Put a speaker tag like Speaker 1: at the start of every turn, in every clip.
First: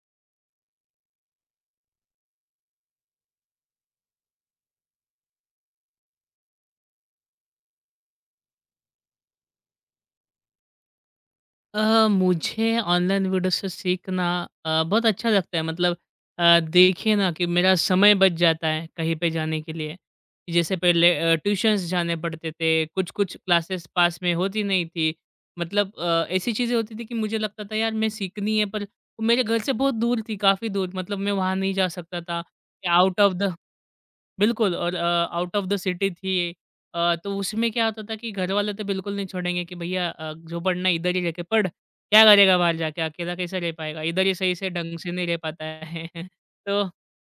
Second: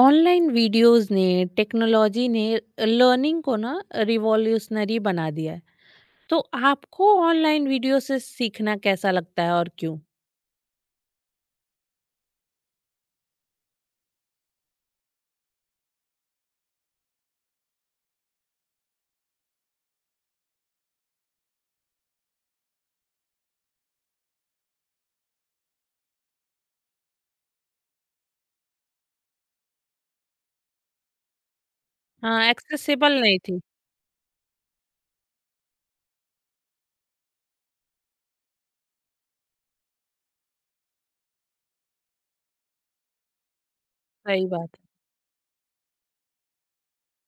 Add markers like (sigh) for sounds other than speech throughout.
Speaker 1: Online videos ने technology ने learning को ना रिवॉल्यूशनरी बना दिया है। तो आपको ऑनलाइन वीडियो से सीखना कैसा लगता है और क्यों?
Speaker 2: मुझे ऑनलाइन वीडियो से सीखना बहुत अच्छा लगता है। मतलब, देखिए ना, कि मेरा समय बच जाता है कहीं पे जाने के लिए। जैसे पहले ट्यूशंस जाने पड़ते थे, कुछ कुछ क्लासेस पास में होती नहीं थी। मतलब, ऐसी चीज़ें होती थी कि मुझे लगता था यार मैं सीखनी है, पर वो मेरे घर से बहुत दूर थी, काफ़ी दूर। मतलब मैं वहाँ नहीं जा सकता था।
Speaker 1: हाँ,
Speaker 2: आउट
Speaker 1: एक्सेसिबल
Speaker 2: ऑफ
Speaker 1: नहीं
Speaker 2: द,
Speaker 1: थी।
Speaker 2: बिल्कुल। और आउट ऑफ द सिटी थी। तो उसमें क्या होता था कि घर वाले तो बिल्कुल नहीं छोड़ेंगे कि भैया, जो पढ़ना है इधर ही रह के पढ़, क्या करेगा बाहर जाके, अकेला कैसे रह पाएगा, इधर ही
Speaker 1: सही
Speaker 2: सही
Speaker 1: बात
Speaker 2: से
Speaker 1: है।
Speaker 2: ढंग से नहीं रह पाता है। (laughs) तो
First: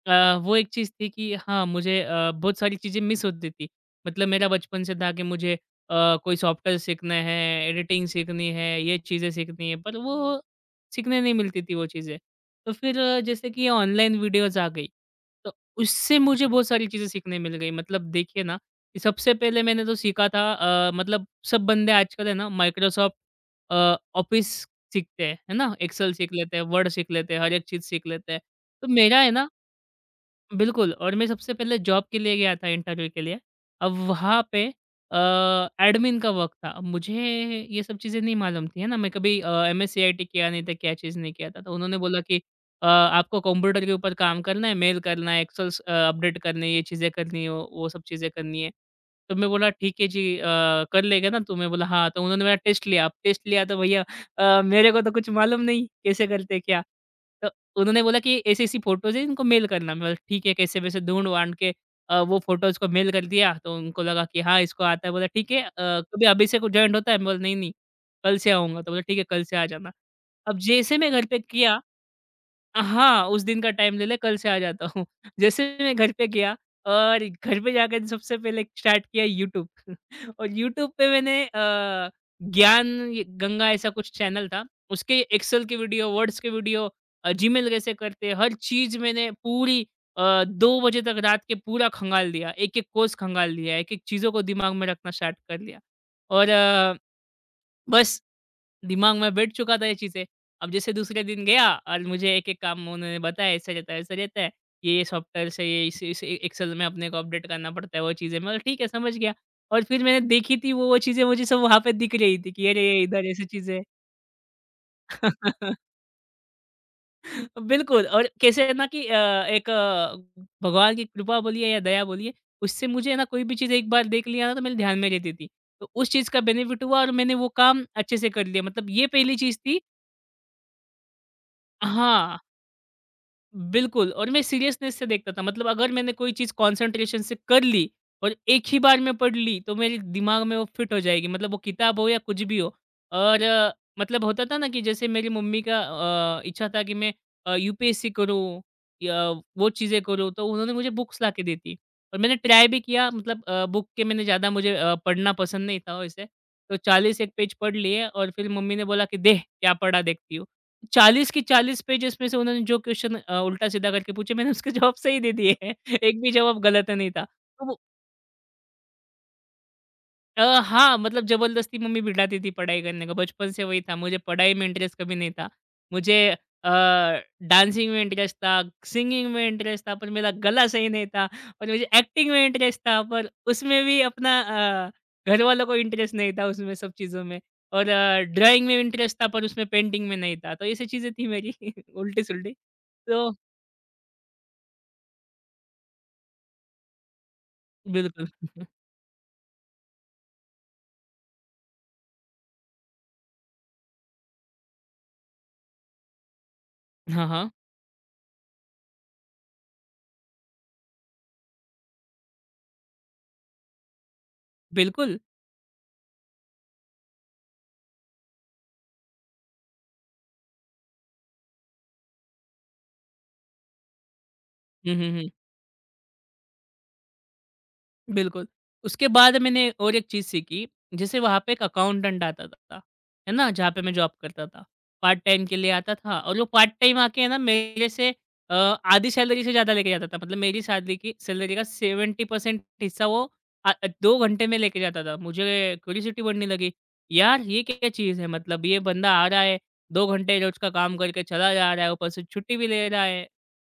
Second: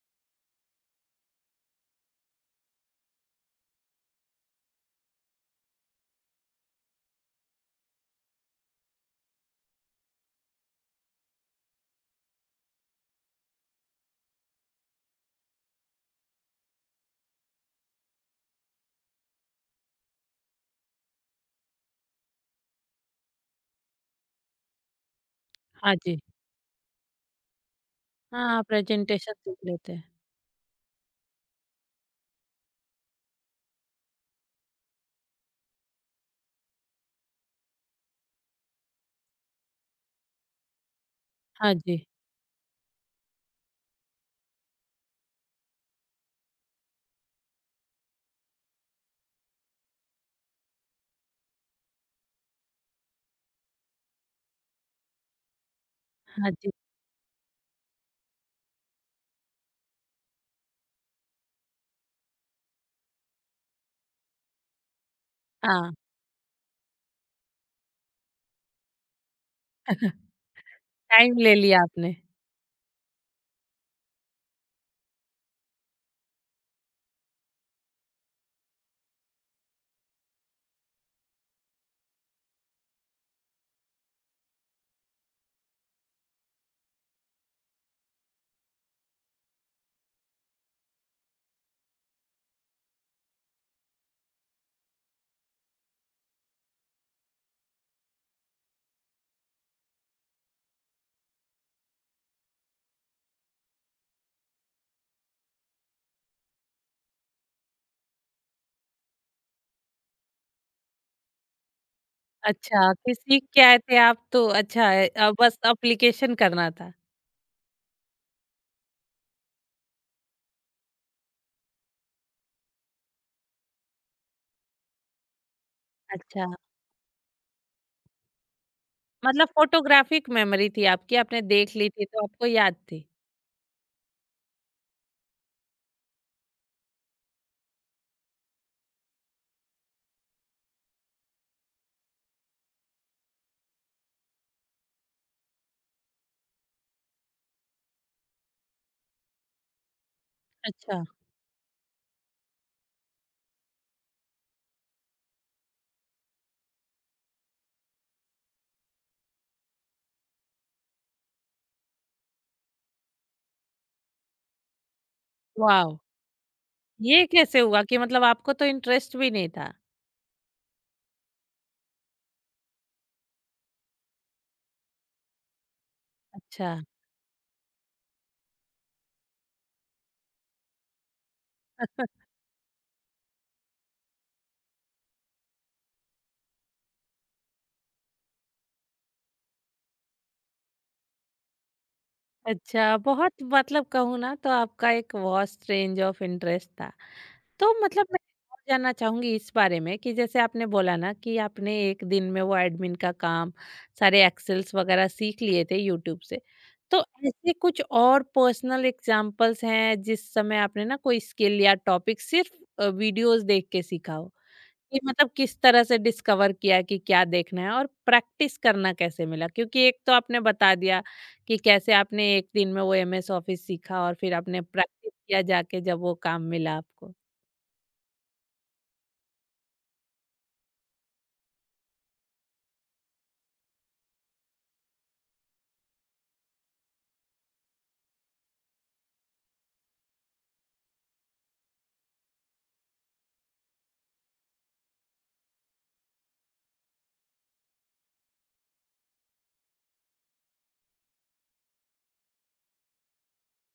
Speaker 2: वो एक चीज़ थी कि हाँ, मुझे बहुत सारी चीज़ें मिस होती थी। मतलब मेरा बचपन से था कि मुझे कोई सॉफ्टवेयर सीखना है, एडिटिंग सीखनी है, ये चीज़ें सीखनी है, पर वो सीखने नहीं मिलती थी वो चीज़ें। तो फिर जैसे कि ऑनलाइन वीडियोज़ आ गई, उससे मुझे बहुत सारी चीज़ें सीखने मिल गई। मतलब देखिए ना, कि सबसे पहले मैंने जो सीखा था, मतलब सब बंदे आजकल है ना, माइक्रोसॉफ्ट ऑफ़िस सीखते हैं, है ना?
Speaker 1: हाँ
Speaker 2: एक्सेल
Speaker 1: जी।
Speaker 2: सीख लेते हैं, वर्ड सीख लेते हैं, हर एक चीज़ सीख लेते हैं।
Speaker 1: हाँ,
Speaker 2: तो मेरा है
Speaker 1: प्रेजेंटेशन
Speaker 2: ना,
Speaker 1: सीख लेते हैं।
Speaker 2: बिल्कुल। और मैं सबसे पहले जॉब के लिए गया था, इंटरव्यू के लिए। अब वहाँ पे एडमिन का वर्क था। अब मुझे ये सब चीज़ें नहीं मालूम थी, है ना? मैं कभी एमएस-सीआईटी किया नहीं था, क्या चीज़ नहीं किया था।
Speaker 1: हाँ
Speaker 2: तो उन्होंने
Speaker 1: जी।
Speaker 2: बोला कि "आपको कंप्यूटर के ऊपर काम करना है, मेल करना है, एक्सेल्स अपडेट करने हैं, ये चीज़ें करनी है, वो सब चीज़ें करनी है।" तो मैं बोला, "ठीक है जी।" "कर लेगा ना तू?" मैं बोला, "हाँ।" तो उन्होंने मेरा टेस्ट लिया। अब टेस्ट लिया तो भैया, मेरे को तो कुछ मालूम नहीं, कैसे
Speaker 1: हाँ
Speaker 2: करते हैं,
Speaker 1: जी।
Speaker 2: क्या? तो उन्होंने बोला कि ऐसी-ऐसी फ़ोटोज़ हैं, इनको मेल करना। मैं बोला ठीक है, कैसे-वैसे ढूँढ-वाँढ के वो फ़ोटोज़ को मेल कर दिया। तो उनको लगा कि हाँ, इसको आता है। बोला ठीक है,
Speaker 1: हाँ।
Speaker 2: कभी अभी से को जॉइंट होता है? मैं बोला नहीं, नहीं, कल से आऊँगा। तो बोला ठीक है, कल से आ जाना।
Speaker 1: (laughs)
Speaker 2: अब जैसे मैं घर
Speaker 1: टाइम
Speaker 2: पे
Speaker 1: ले
Speaker 2: किया,
Speaker 1: लिया आपने।
Speaker 2: हाँ, उस दिन का टाइम ले ले, कल से आ जाता हूँ। (laughs) जैसे ही मैं घर पे गया और घर पे जाकर सबसे पहले स्टार्ट किया यूट्यूब। (laughs) और यूट्यूब पे मैंने ज्ञान य गंगा ऐसा कुछ चैनल था। उसके एक्सेल की वीडियो, वर्ड्स की वीडियो, जीमेल कैसे करते हैं, हर चीज़ मैंने पूरी 2 बजे तक रात के पूरा खंगाल दिया। एक-एक कोर्स खंगाल लिया, एक-एक चीज़ों को दिमाग में रखना स्टार्ट कर लिया, और बस दिमाग में बैठ चुका था ये चीज़ें। अब जैसे दूसरे दिन गया और मुझे एक-एक काम उन्होंने बताया, ऐसा रहता है, वैसा रहता है। ये सॉफ्टवेयर से ये इस एक्सेल में अपने को अपडेट करना पड़ता है वो चीज़ें। मैं बोला ठीक है, समझ गया। और फिर मैंने देखी थी वो चीज़ें, मुझे सब वहाँ पे दिख रही थी कि अरे!
Speaker 1: अच्छा,
Speaker 2: ये
Speaker 1: कि
Speaker 2: इधर
Speaker 1: सीख
Speaker 2: ऐसी
Speaker 1: के आए
Speaker 2: चीज़ें।
Speaker 1: थे आप तो अच्छा है, अब बस
Speaker 2: (laughs)
Speaker 1: अप्लीकेशन करना था।
Speaker 2: बिल्कुल। और कैसे है ना कि एक, भगवान की कृपा बोलिए या दया बोलिए, उससे मुझे है ना कोई भी चीज़ एक बार देख लिया ना तो मेरे ध्यान में रहती थी। तो उस चीज़ का
Speaker 1: अच्छा,
Speaker 2: बेनिफिट हुआ और मैंने वो काम अच्छे से कर लिया। मतलब ये पहली
Speaker 1: मतलब
Speaker 2: चीज़ थी।
Speaker 1: फोटोग्राफिक मेमोरी थी आपकी, आपने देख ली थी तो
Speaker 2: हाँ,
Speaker 1: आपको याद थी।
Speaker 2: बिल्कुल। और मैं सीरियसनेस से देखता था। मतलब अगर मैंने कोई चीज़ कंसंट्रेशन से कर ली और एक ही बार में पढ़ ली, तो मेरे दिमाग में वो फिट हो जाएगी। मतलब वो किताब हो या कुछ भी हो। और मतलब होता था ना कि जैसे मेरी मम्मी का इच्छा था कि मैं यूपीएससी करूँ या वो चीज़ें करूँ, तो उन्होंने मुझे
Speaker 1: अच्छा।
Speaker 2: बुक्स लाके दी थी। और मैंने ट्राई भी किया, मतलब बुक के मैंने ज़्यादा, मुझे पढ़ना पसंद नहीं था वैसे। तो 40 एक पेज पढ़ लिए और फिर मम्मी ने बोला कि, "देख क्या पढ़ा देखती हो।" 40 के 40 पेज इसमें से उन्होंने जो क्वेश्चन उल्टा-सीधा करके पूछे, मैंने उसके जवाब सही दे दिए हैं।
Speaker 1: वाह।
Speaker 2: (laughs) एक भी जवाब गलत नहीं था।
Speaker 1: ये कैसे
Speaker 2: तो वो,
Speaker 1: हुआ कि मतलब आपको तो इंटरेस्ट भी नहीं था?
Speaker 2: हाँ, मतलब ज़बरदस्ती मम्मी बिठाती थी पढ़ाई करने को, बचपन से वही था। मुझे पढ़ाई में इंटरेस्ट कभी नहीं था। मुझे अ,
Speaker 1: अच्छा।
Speaker 2: डांसिंग में इंटरेस्ट था, सिंगिंग में इंटरेस्ट था, पर मेरा गला सही नहीं था। और मुझे एक्टिंग में इंटरेस्ट था, पर उसमें भी अपना, अ, घरवालों को इंटरेस्ट नहीं था उसमें, सब चीज़ों में। और ड्राइंग में इंटरेस्ट था, पर उसमें पेंटिंग में नहीं था। तो ये सब चीज़ें थी मेरी (laughs) उल्टी-सुल्टी।
Speaker 1: अच्छा
Speaker 2: तो
Speaker 1: बहुत, मतलब कहूँ ना तो आपका एक वास्ट रेंज ऑफ इंटरेस्ट था। तो मतलब मैं
Speaker 2: बिल्कुल।
Speaker 1: और
Speaker 2: (laughs)
Speaker 1: जानना चाहूँगी इस बारे में कि जैसे आपने बोला ना कि आपने एक दिन में वो एडमिन का काम, सारे एक्सेल्स वगैरह सीख लिए थे यूट्यूब से। तो
Speaker 2: हाँ, हाँ।
Speaker 1: ऐसे कुछ और पर्सनल एग्ज़ाम्पल्स हैं जिस समय आपने ना कोई स्किल या टॉपिक सिर्फ़ वीडियोज़ देख के सीखा हो? कि
Speaker 2: बिल्कुल।
Speaker 1: मतलब किस तरह से डिस्कवर किया कि क्या देखना है और प्रैक्टिस करना कैसे मिला? क्योंकि एक तो आपने बता दिया कि कैसे आपने 1 दिन में वो एमएस ऑफिस सीखा और फिर आपने
Speaker 2: हुँ, हुँ,
Speaker 1: प्रैक्टिस
Speaker 2: हुँ।
Speaker 1: किया जाके जब वो काम मिला आपको।
Speaker 2: बिल्कुल। उसके बाद मैंने और एक चीज़ सीखी, जैसे वहाँ पे एक अकाउंटेंट आता था, है ना? जहाँ पे मैं जॉब करता था। पार्ट टाइम के लिए आता था, और वो पार्ट टाइम आके है ना मेरे से आधी सैलरी से ज़्यादा लेके जाता था। मतलब मेरी सैलरी की सैलरी का 70% हिस्सा वो 2 घंटे में लेके जाता था। मुझे क्यूरियोसिटी बढ़ने लगी, यार ये क्या चीज़ है? मतलब ये बंदा आ रहा है, 2 घंटे रोज़ का काम करके चला जा रहा है, ऊपर से छुट्टी भी ले रहा है।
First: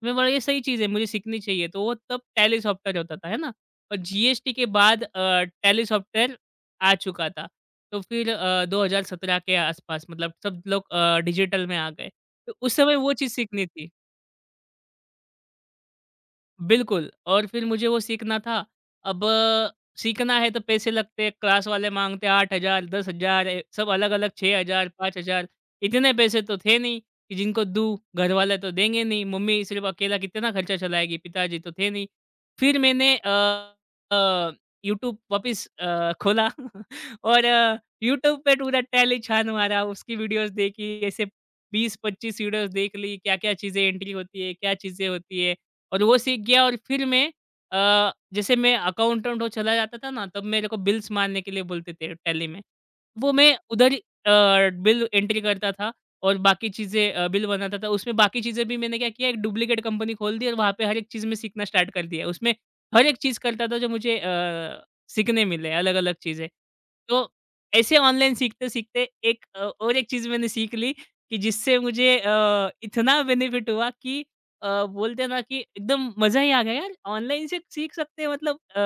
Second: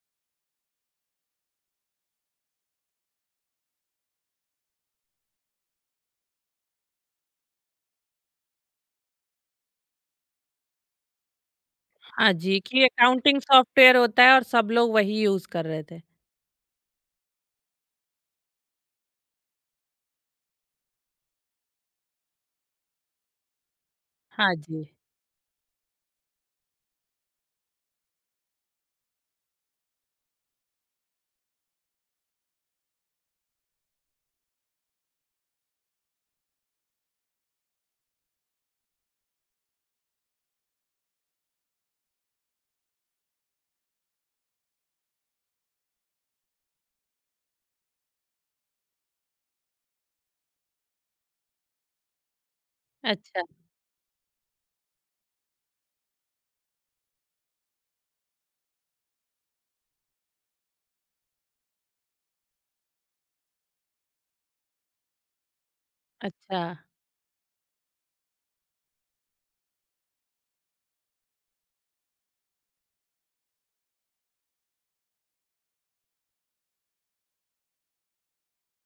Speaker 2: मैं बोला ये सही चीज़ है, मुझे सीखनी चाहिए। तो वो तब टैली सॉफ्टवेयर होता था, है ना? और जीएसटी के बाद टैली सॉफ्टवेयर आ चुका था। तो फिर 2017 के आसपास, मतलब सब लोग डिजिटल में आ गए।
Speaker 1: हाँ
Speaker 2: तो
Speaker 1: जी,
Speaker 2: उस
Speaker 1: कि
Speaker 2: समय वो चीज़
Speaker 1: अकाउंटिंग
Speaker 2: सीखनी थी।
Speaker 1: सॉफ्टवेयर होता है और सब लोग वही यूज़ कर रहे थे।
Speaker 2: बिल्कुल, और फिर मुझे वो सीखना था। अब सीखना है तो पैसे लगते हैं, क्लास वाले माँगते हैं 8,000, 10,000 ए, सब अलग-अलग
Speaker 1: हाँ जी।
Speaker 2: 6,000, 5,000। इतने पैसे तो थे नहीं कि जिनको दूँ, घरवाले तो देंगे नहीं, मम्मी सिर्फ़ अकेला कितना खर्चा चलाएगी, पिताजी तो थे नहीं। फिर मैंने अ, यूट्यूब वापस खोला (laughs) और यूट्यूब पे पूरा टैली छान मारा, उसकी वीडियोज़ देखी, ऐसे 20-25 वीडियोज़ देख ली, क्या-क्या चीज़ें एंट्री होती है, क्या चीज़ें होती है। और वो सीख गया और फिर मैं, जैसे मैं अकाउंटेंट हो चला जाता था ना, तब मेरे को बिल्स मारने के लिए बोलते थे टैली में। वो
Speaker 1: अच्छा।
Speaker 2: मैं उधर ही बिल एंट्री करता था, और बाकी चीज़ें बिल बनाता था। उसमें बाकी चीज़ें भी मैंने क्या किया, एक डुप्लीकेट कंपनी खोल दी और वहाँ पे हर एक चीज़ मैं सीखना स्टार्ट कर दिया। उसमें हर एक चीज़ करता था जो मुझे सीखने मिले, अलग-अलग चीज़ें।
Speaker 1: अच्छा।
Speaker 2: तो ऐसे ऑनलाइन सीखते-सीखते एक, और एक चीज़ मैंने सीख ली, कि जिससे मुझे इतना बेनिफिट हुआ कि, बोलते हैं ना कि एकदम मज़ा ही आ गया यार, ऑनलाइन से सीख सकते हैं। मतलब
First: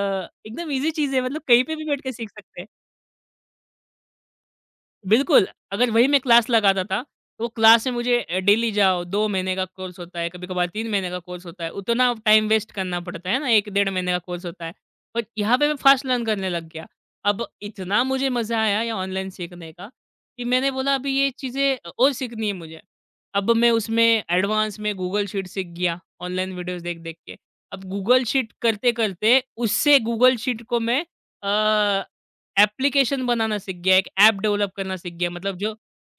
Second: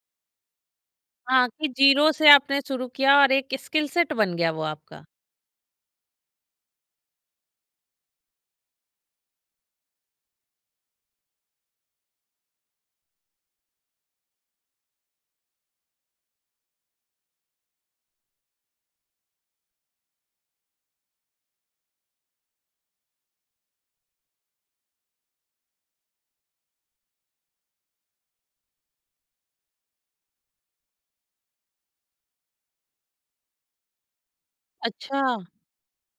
Speaker 2: एकदम ईज़ी चीज़ है, मतलब
Speaker 1: हाँ,
Speaker 2: कहीं
Speaker 1: कि
Speaker 2: पे भी बैठ के
Speaker 1: ज़ीरो
Speaker 2: सीख
Speaker 1: से आपने
Speaker 2: सकते हैं।
Speaker 1: शुरू किया और एक स्किल सेट बन गया वो आपका।
Speaker 2: बिल्कुल, अगर वही मैं क्लास लगाता था, तो वो क्लास में मुझे डेली जाओ, 2 महीने का कोर्स होता है, कभी-कभार 3 महीने का कोर्स होता है, उतना टाइम वेस्ट करना पड़ता है ना, 1 डेढ़ महीने का कोर्स होता है। बट यहाँ पे मैं फास्ट लर्न करने लग गया। अब इतना मुझे मज़ा आया ये ऑनलाइन सीखने का, कि मैंने बोला अभी ये चीज़ें और सीखनी है मुझे। अब मैं उसमें एडवांस में गूगल शीट सीख गया, ऑनलाइन वीडियोज़ देख-देख के। अब गूगल शीट करते-करते उससे गूगल शीट को मैं अ एप्लीकेशन बनाना सीख गया, एक ऐप डेवलप करना सीख
Speaker 1: अच्छा,
Speaker 2: गया। मतलब जो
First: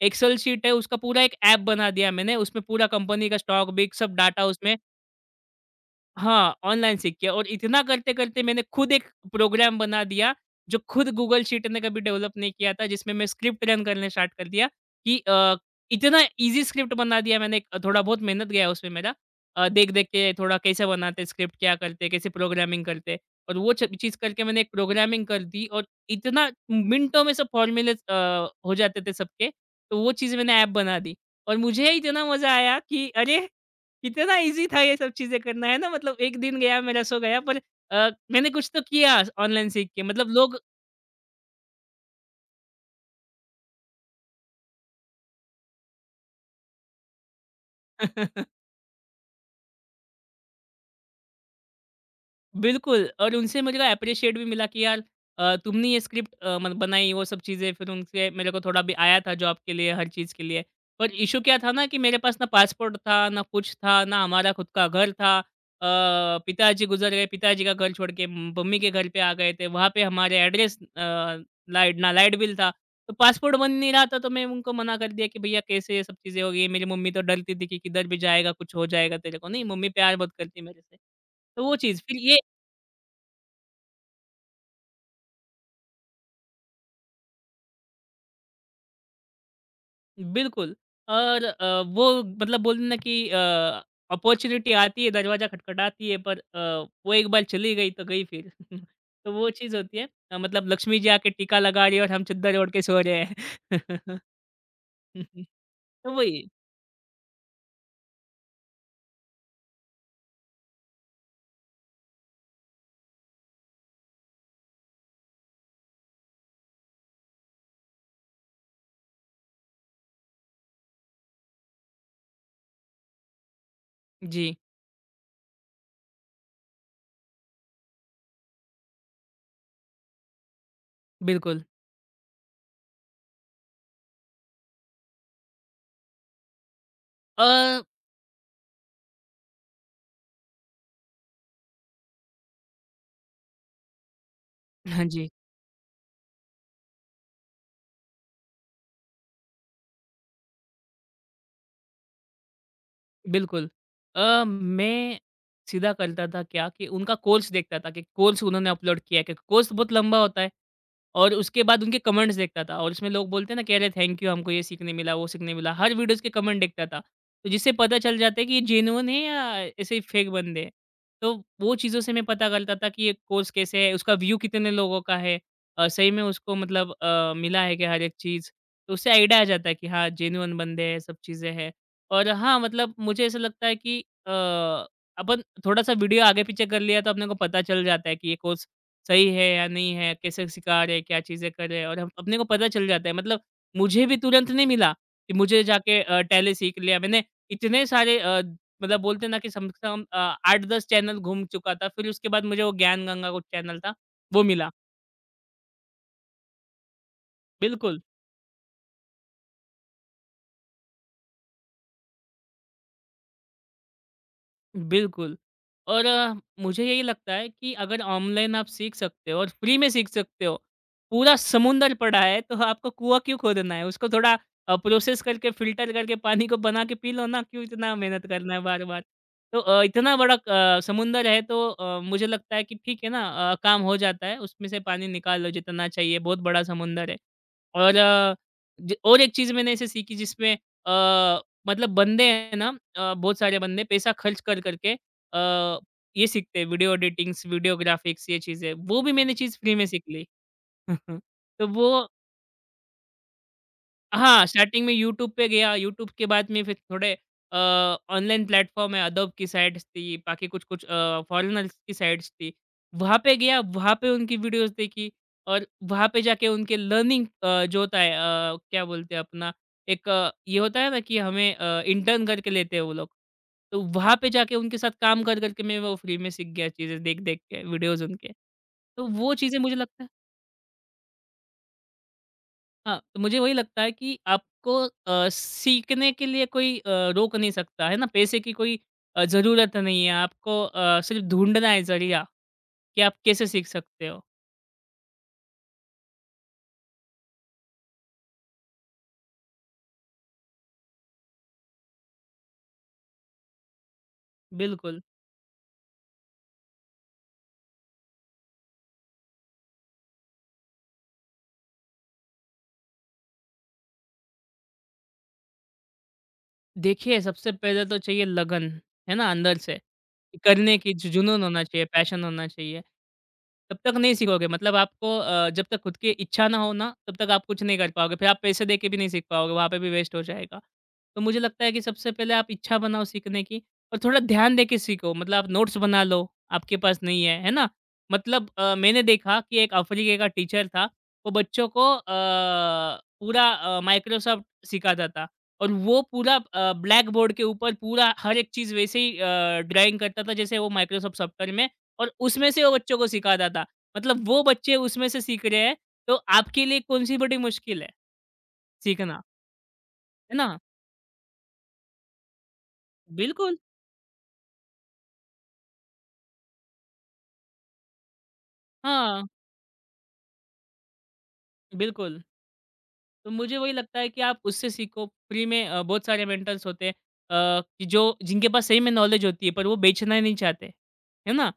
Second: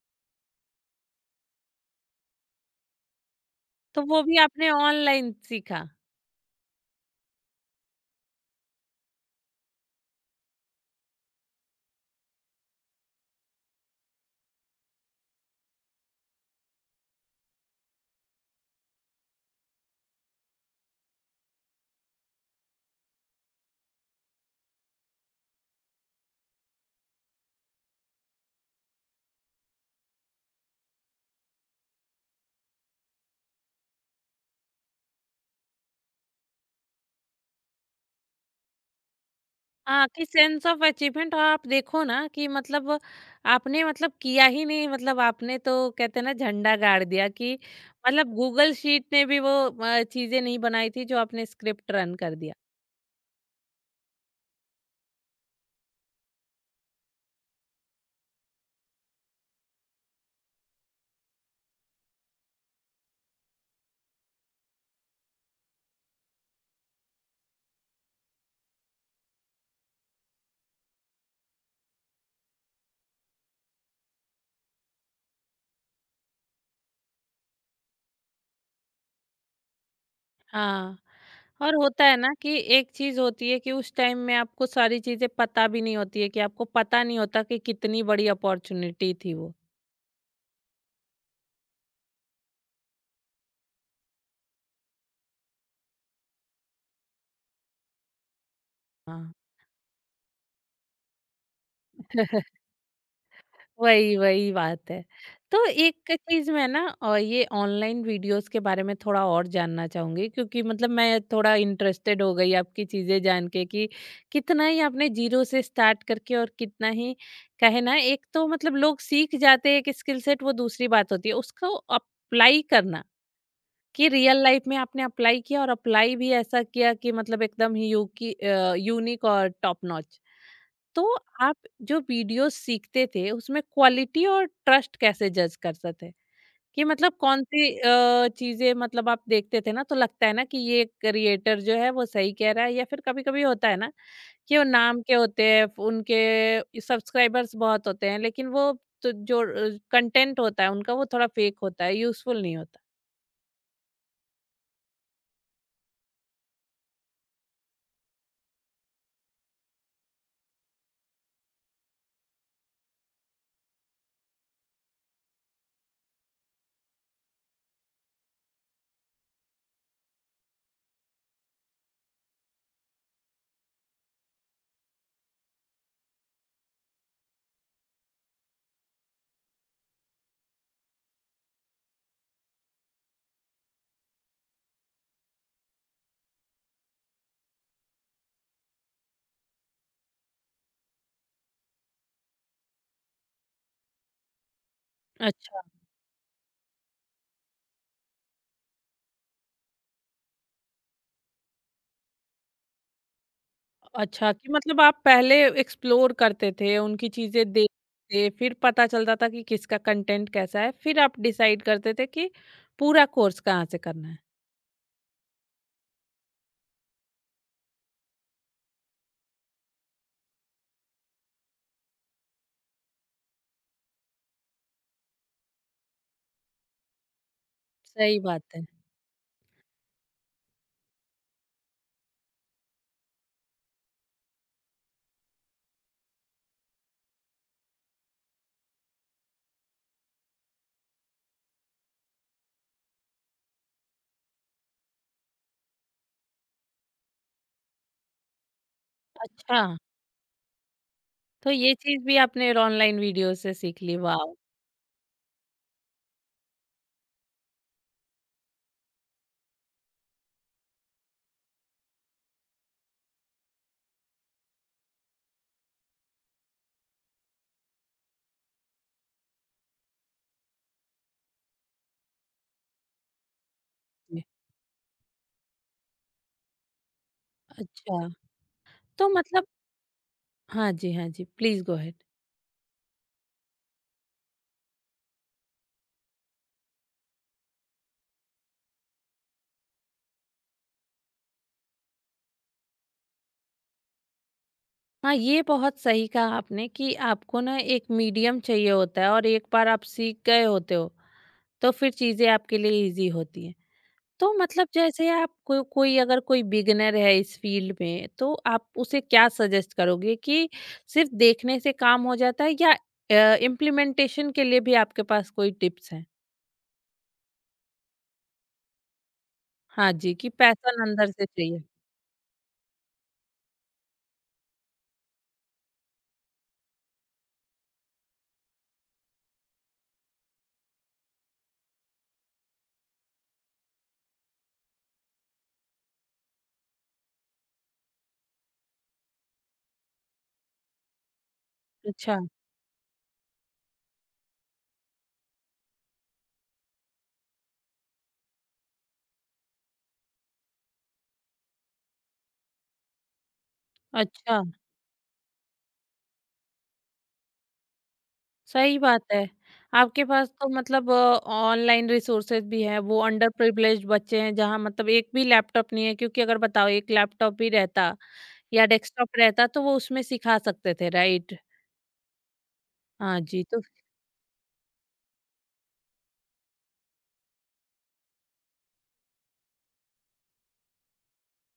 Speaker 2: एक्सेल शीट है उसका पूरा एक ऐप बना दिया मैंने, उसमें पूरा कंपनी का स्टॉक-बिक
Speaker 1: तो
Speaker 2: सब
Speaker 1: वो भी
Speaker 2: डाटा
Speaker 1: आपने
Speaker 2: उसमें।
Speaker 1: ऑनलाइन सीखा?
Speaker 2: हाँ, ऑनलाइन सीख के और इतना करते-करते मैंने खुद एक प्रोग्राम बना दिया, जो खुद गूगल शीट ने कभी डेवलप नहीं किया था, जिसमें मैं स्क्रिप्ट रन करने स्टार्ट कर दिया कि इतना ईज़ी स्क्रिप्ट बना दिया मैंने, थोड़ा बहुत मेहनत गया उसमें मेरा। देख-देख के थोड़ा कैसे बनाते हैं स्क्रिप्ट, क्या करते हैं, कैसे प्रोग्रामिंग करते हैं, और वो च चीज़ करके मैंने एक प्रोग्रामिंग कर दी, और इतना मिनटों में सब फ़ॉर्मूले हो जाते थे सबके, तो वो चीज़ मैंने ऐप बना दी। और मुझे इतना मज़ा आया कि अरे! कितना ईज़ी था ये सब चीज़ें करना, है ना? मतलब 1 दिन गया मेरा सो गया पर मैंने कुछ तो किया ऑनलाइन सीख के
Speaker 1: हाँ, कि
Speaker 2: मतलब लोग
Speaker 1: सेंस ऑफ अचीवमेंट। और आप देखो ना कि मतलब आपने मतलब किया ही नहीं, मतलब आपने तो कहते हैं ना, झंडा गाड़ दिया कि मतलब
Speaker 2: (laughs)
Speaker 1: गूगल शीट ने भी वो चीजें नहीं बनाई थी जो आपने स्क्रिप्ट रन कर दिया।
Speaker 2: बिल्कुल, और उनसे मुझे एप्रिशिएट भी मिला कि यार तुमने ये स्क्रिप्ट मत बनाई वो सब चीज़ें फिर उनसे मेरे को थोड़ा भी आया था जॉब के लिए, हर चीज़ के लिए। पर इश्यू क्या था ना कि मेरे पास ना पासपोर्ट था, ना कुछ था, ना हमारा खुद का घर था। पिताजी गुज़र गए, पिताजी का घर छोड़ के मम्मी के घर पे आ गए थे। वहाँ पे हमारे एड्रेस लाइट ना लाइट बिल था। तो पासपोर्ट बन नहीं रहा था तो मैं उनको मना कर दिया कि भैया कैसे ये सब चीज़ें हो गई। मेरी मम्मी तो डरती थी कि किधर भी जाएगा कुछ हो जाएगा तेरे को। नहीं मम्मी प्यार बहुत करती है मेरे से।
Speaker 1: हाँ,
Speaker 2: तो
Speaker 1: और
Speaker 2: वो चीज़
Speaker 1: होता
Speaker 2: फिर
Speaker 1: है ना
Speaker 2: ये
Speaker 1: कि एक चीज होती है कि उस टाइम में आपको सारी चीजें पता भी नहीं होती है, कि आपको पता नहीं होता कि कितनी बड़ी अपॉर्चुनिटी थी वो।
Speaker 2: बिल्कुल और वो मतलब बोले ना कि अपॉर्चुनिटी आती है, दरवाज़ा खटखटाती है पर वो एक बार चली गई तो गई फिर। (laughs) तो
Speaker 1: हाँ।
Speaker 2: वो चीज़ होती है मतलब लक्ष्मी जी आके टीका लगा रही है और हम चद्दर
Speaker 1: (laughs)
Speaker 2: ओढ़ के सो रहे हैं।
Speaker 1: वही
Speaker 2: (laughs)
Speaker 1: वही बात है। तो
Speaker 2: तो
Speaker 1: एक
Speaker 2: वही।
Speaker 1: चीज मैं ना और ये ऑनलाइन वीडियोस के बारे में थोड़ा और जानना चाहूंगी, क्योंकि मतलब मैं थोड़ा इंटरेस्टेड हो गई आपकी चीजें जान के कि कितना ही आपने जीरो से स्टार्ट करके और कितना ही कहे ना, एक तो मतलब लोग सीख जाते हैं एक स्किल सेट, वो दूसरी बात होती है उसको अप्लाई करना। कि रियल
Speaker 2: जी,
Speaker 1: लाइफ में आपने अप्लाई किया और अप्लाई भी ऐसा किया कि मतलब एकदम ही यू की यूनिक और टॉप नॉच। तो आप
Speaker 2: बिल्कुल।
Speaker 1: जो वीडियो सीखते थे उसमें क्वालिटी और ट्रस्ट कैसे जज कर सकते कि मतलब कौन
Speaker 2: अ,
Speaker 1: सी चीजें, मतलब आप देखते थे ना तो लगता है ना कि ये क्रिएटर जो है वो सही कह रहा है या फिर कभी कभी होता है ना कि वो नाम
Speaker 2: हाँ
Speaker 1: के
Speaker 2: जी,
Speaker 1: होते हैं, उनके सब्सक्राइबर्स बहुत होते हैं लेकिन वो, तो जो कंटेंट होता है उनका वो थोड़ा फेक होता है, यूजफुल नहीं होता।
Speaker 2: बिल्कुल। मैं सीधा करता था क्या कि उनका कोर्स देखता था कि कोर्स उन्होंने अपलोड किया है क्योंकि कोर्स बहुत लंबा होता है। और उसके बाद उनके कमेंट्स देखता था और उसमें लोग बोलते हैं ना कह रहे थैंक यू हमको ये सीखने मिला, वो सीखने मिला। हर वीडियोज़ के कमेंट देखता था। तो जिससे पता चल जाता है कि ये जेन्युइन है या ऐसे ही फेक बंदे हैं। तो वो चीज़ों से मैं पता करता था कि ये कोर्स कैसे है, उसका व्यू कितने लोगों का है सही में उसको मतलब मिला है क्या हर एक चीज़। तो उससे आइडिया आ जाता है कि हाँ, जेन्युइन बंदे हैं, सब चीज़ें हैं। और हाँ, मतलब मुझे ऐसा लगता है कि अ, अपन थोड़ा-सा वीडियो आगे-पीछे कर लिया तो अपने को पता चल जाता है कि ये कोर्स सही है या नहीं है, कैसे सिखा रहे हैं, क्या चीज़ें कर रहे हैं और हम अपने को पता चल जाता है। मतलब मुझे भी तुरंत नहीं मिला कि मुझे जाके टैली सीख लिया। मैंने इतने सारे मतलब बोलते हैं ना कि कम से कम 8-10 चैनल घूम चुका था। फिर उसके बाद मुझे वो ज्ञान गंगा कुछ चैनल था,
Speaker 1: अच्छा,
Speaker 2: वो
Speaker 1: कि
Speaker 2: मिला।
Speaker 1: मतलब आप पहले एक्सप्लोर करते थे, उनकी चीज़ें देखते
Speaker 2: बिल्कुल।
Speaker 1: थे, फिर पता चलता था कि किसका कंटेंट कैसा है, फिर आप डिसाइड करते थे कि पूरा कोर्स कहाँ से करना है।
Speaker 2: बिल्कुल और मुझे यही लगता है कि अगर ऑनलाइन आप सीख सकते हो और फ्री में सीख सकते हो, पूरा समुंदर पड़ा है तो आपको कुआँ क्यों खोदना है? उसको थोड़ा प्रोसेस करके फ़िल्टर करके पानी को बना के पी लो ना, क्यों इतना
Speaker 1: सही
Speaker 2: मेहनत
Speaker 1: बात
Speaker 2: करना है
Speaker 1: है।
Speaker 2: बार-बार? तो इतना बड़ा समुंदर है तो मुझे लगता है कि ठीक है ना काम हो जाता है, उसमें से पानी निकाल लो जितना चाहिए, बहुत बड़ा समुंदर है। और ज और एक चीज़ मैंने ऐसे सीखी जिसमें मतलब बंदे हैं ना बहुत सारे बंदे पैसा खर्च कर करके ये सीखते हैं वीडियो एडिटिंग्स, वीडियो ग्राफ़िक्स ये चीज़ें, वो भी मैंने चीज़
Speaker 1: अच्छा,
Speaker 2: फ्री में सीख ली। (laughs)
Speaker 1: तो
Speaker 2: तो
Speaker 1: ये चीज़
Speaker 2: वो
Speaker 1: भी आपने ऑनलाइन वीडियो से सीख ली, वाओ!
Speaker 2: हाँ, स्टार्टिंग में यूट्यूब पे गया, यूट्यूब के बाद में फिर थोड़े अ, ऑनलाइन प्लेटफ़ॉर्म है, अडोब की साइट्स थी, बाकी कुछ-कुछ फ़ॉरेनर्स की साइट्स थी। वहाँ पे गया, वहाँ पे उनकी वीडियोज़ देखी और वहाँ पे जाके उनके लर्निंग जो होता है क्या बोलते हैं अपना एक ये होता है ना कि हमें इंटर्न करके लेते हैं वो लोग। तो वहाँ
Speaker 1: जी।
Speaker 2: पे जाके उनके साथ काम कर-कर के मैं वो फ्री में सीख गया चीज़ें देख-देख के, वीडियोज़
Speaker 1: अच्छा,
Speaker 2: उनके। तो
Speaker 1: तो
Speaker 2: वो
Speaker 1: मतलब
Speaker 2: चीज़ें मुझे लगता है
Speaker 1: हाँ जी, हाँ जी, प्लीज़ गो अहेड।
Speaker 2: हाँ, तो मुझे वही लगता है कि आपको सीखने के लिए कोई रोक नहीं सकता, है ना? पैसे की कोई ज़रूरत नहीं है, आपको सिर्फ़ ढूँढना है ज़रिया कि आप कैसे सीख सकते हो।
Speaker 1: हाँ, ये बहुत सही कहा आपने कि आपको ना एक मीडियम चाहिए होता है, और एक बार आप सीख गए होते हो, तो फिर चीज़ें आपके लिए ईज़ी होती हैं। तो मतलब
Speaker 2: बिल्कुल।
Speaker 1: जैसे आप को, कोई अगर कोई बिगिनर है इस फील्ड में तो आप उसे क्या सजेस्ट करोगे कि सिर्फ देखने से काम हो जाता है या इम्प्लीमेंटेशन के लिए भी आपके पास कोई टिप्स हैं?
Speaker 2: देखिए, सबसे पहले तो चाहिए लगन, है ना? अंदर से,
Speaker 1: हाँ जी, कि
Speaker 2: करने
Speaker 1: पैशन
Speaker 2: की जु
Speaker 1: अंदर से
Speaker 2: जुनून होना
Speaker 1: चाहिए।
Speaker 2: चाहिए, पैशन होना चाहिए। तब तक नहीं सीखोगे मतलब आपको जब तक खुद की इच्छा ना हो ना, तब तक आप कुछ नहीं कर पाओगे। फिर आप पैसे दे के भी नहीं सीख पाओगे, वहाँ पे भी वेस्ट हो जाएगा। तो मुझे लगता है कि सबसे पहले आप इच्छा बनाओ सीखने की और थोड़ा ध्यान दे के सीखो। मतलब आप नोट्स बना लो, आपके पास नहीं है, है ना? मतलब मैंने देखा कि एक अफ्रीका का टीचर था, वो बच्चों को
Speaker 1: अच्छा।
Speaker 2: पूरा माइक्रोसॉफ्ट सिखाता था। और वो पूरा ब्लैक बोर्ड के ऊपर पूरा हर एक चीज़ वैसे ही ड्राइंग करता था जैसे वो माइक्रोसॉफ्ट सॉफ्टवेयर में और उसमें से वो बच्चों को सिखाता था। मतलब
Speaker 1: अच्छा,
Speaker 2: वो बच्चे उसमें से सीख रहे हैं, तो आपके लिए कौन-सी बड़ी मुश्किल है
Speaker 1: सही बात
Speaker 2: सीखना,
Speaker 1: है। आपके पास
Speaker 2: है
Speaker 1: तो
Speaker 2: ना?
Speaker 1: मतलब ऑनलाइन रिसोर्सेज भी हैं, वो अंडर
Speaker 2: बिल्कुल,
Speaker 1: प्रिविलेज्ड बच्चे हैं जहाँ मतलब एक भी लैपटॉप नहीं है, क्योंकि अगर बताओ एक लैपटॉप भी रहता या डेस्कटॉप
Speaker 2: हाँ,
Speaker 1: रहता तो वो उसमें सिखा सकते थे, राइट?
Speaker 2: बिल्कुल।
Speaker 1: हाँ
Speaker 2: तो
Speaker 1: जी,
Speaker 2: मुझे
Speaker 1: तो
Speaker 2: वही लगता है कि आप उससे सीखो। फ्री में बहुत सारे मेंटर्स होते हैं कि जो जिनके पास सही में नॉलेज होती है पर वो बेचना ही नहीं चाहते, है ना?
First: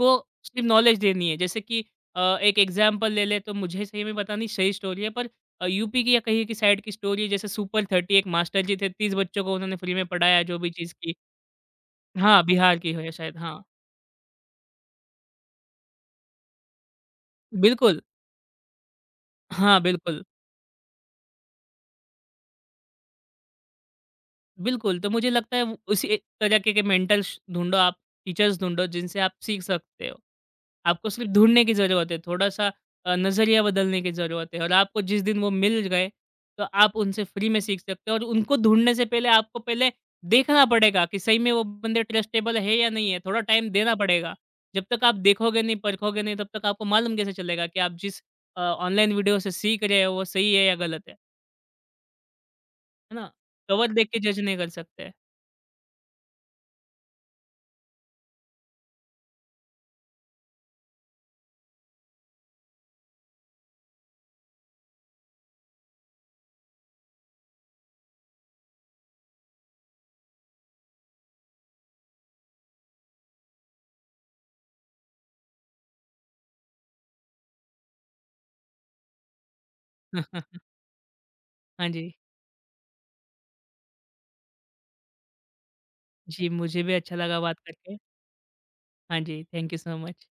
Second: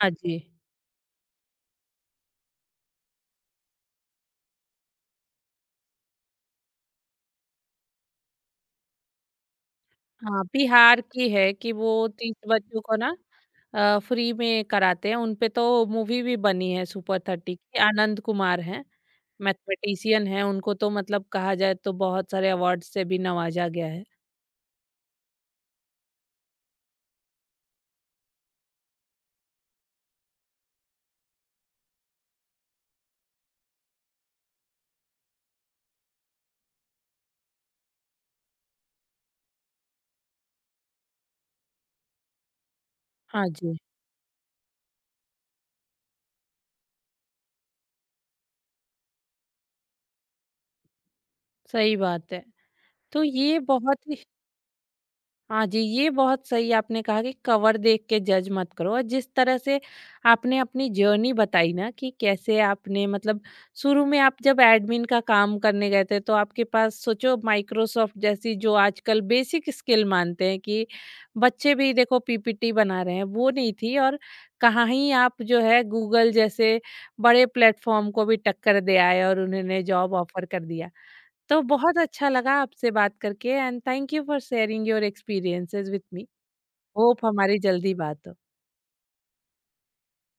Speaker 1: हाँ जी।
Speaker 2: सिर्फ़ नॉलेज देनी है। जैसे कि एक एग्ज़ाम्पल ले लें तो मुझे सही में पता नहीं सही स्टोरी है पर यूपी की या कहीं की साइड की स्टोरी है जैसे सुपर 30 एक मास्टर जी थे 30 बच्चों को उन्होंने फ्री में पढ़ाया
Speaker 1: हाँ,
Speaker 2: जो भी चीज़
Speaker 1: बिहार
Speaker 2: की।
Speaker 1: की है कि वो 30
Speaker 2: हाँ, बिहार
Speaker 1: बच्चों
Speaker 2: की
Speaker 1: को
Speaker 2: है
Speaker 1: ना
Speaker 2: शायद हाँ।
Speaker 1: फ्री में कराते हैं, उनपे तो मूवी भी बनी है सुपर 30 की,
Speaker 2: बिल्कुल,
Speaker 1: आनंद कुमार हैं,
Speaker 2: हाँ, बिल्कुल।
Speaker 1: मैथमेटिशियन हैं, उनको तो मतलब कहा जाए तो बहुत सारे अवार्ड से भी नवाजा गया है।
Speaker 2: बिल्कुल, तो मुझे लगता है वो उसी एक तरह के मेंटर्स ढूँढो आप, टीचर्स ढूँढो जिनसे आप सीख सकते हो। आपको सिर्फ़ ढूँढने की ज़रूरत है, थोड़ा-सा नज़रिया बदलने की ज़रूरत है और आपको जिस दिन वो मिल गए, तो आप उनसे फ्री में सीख सकते हो और उनको ढूँढने से पहले आपको पहले देखना पड़ेगा कि सही में वो बंदे ट्रस्टेबल है या नहीं है, थोड़ा
Speaker 1: हाँ
Speaker 2: टाइम
Speaker 1: जी,
Speaker 2: देना पड़ेगा। जब तक आप देखोगे नहीं, परखोगे नहीं, तब तक आपको मालूम कैसे चलेगा कि आप जिस ऑनलाइन वीडियो से सीख रहे हो, वो सही है या गलत
Speaker 1: सही बात है।
Speaker 2: है
Speaker 1: तो
Speaker 2: ना?
Speaker 1: ये
Speaker 2: कवर देख
Speaker 1: बहुत
Speaker 2: के
Speaker 1: ही
Speaker 2: जज नहीं कर सकते।
Speaker 1: हाँ जी, ये बहुत सही आपने कहा कि कवर देख के जज मत करो। और जिस तरह से आपने अपनी जर्नी बताई ना कि कैसे आपने मतलब शुरू में आप जब एडमिन का काम करने गए थे तो आपके पास सोचो माइक्रोसॉफ्ट जैसी जो आजकल बेसिक स्किल मानते हैं कि बच्चे भी देखो पीपीटी बना रहे हैं, वो नहीं थी, और कहाँ ही आप जो है गूगल जैसे बड़े प्लेटफॉर्म को भी टक्कर दे आए और उन्होंने जॉब ऑफर
Speaker 2: (laughs)
Speaker 1: कर दिया। तो
Speaker 2: हाँ
Speaker 1: बहुत
Speaker 2: जी।
Speaker 1: अच्छा लगा आपसे बात करके। And thank you for sharing your experiences with मी।
Speaker 2: जी, मुझे भी अच्छा
Speaker 1: होप
Speaker 2: लगा बात
Speaker 1: हमारी जल्दी
Speaker 2: करके।
Speaker 1: बात हो।
Speaker 2: हाँ जी, थैंक यू सो मच।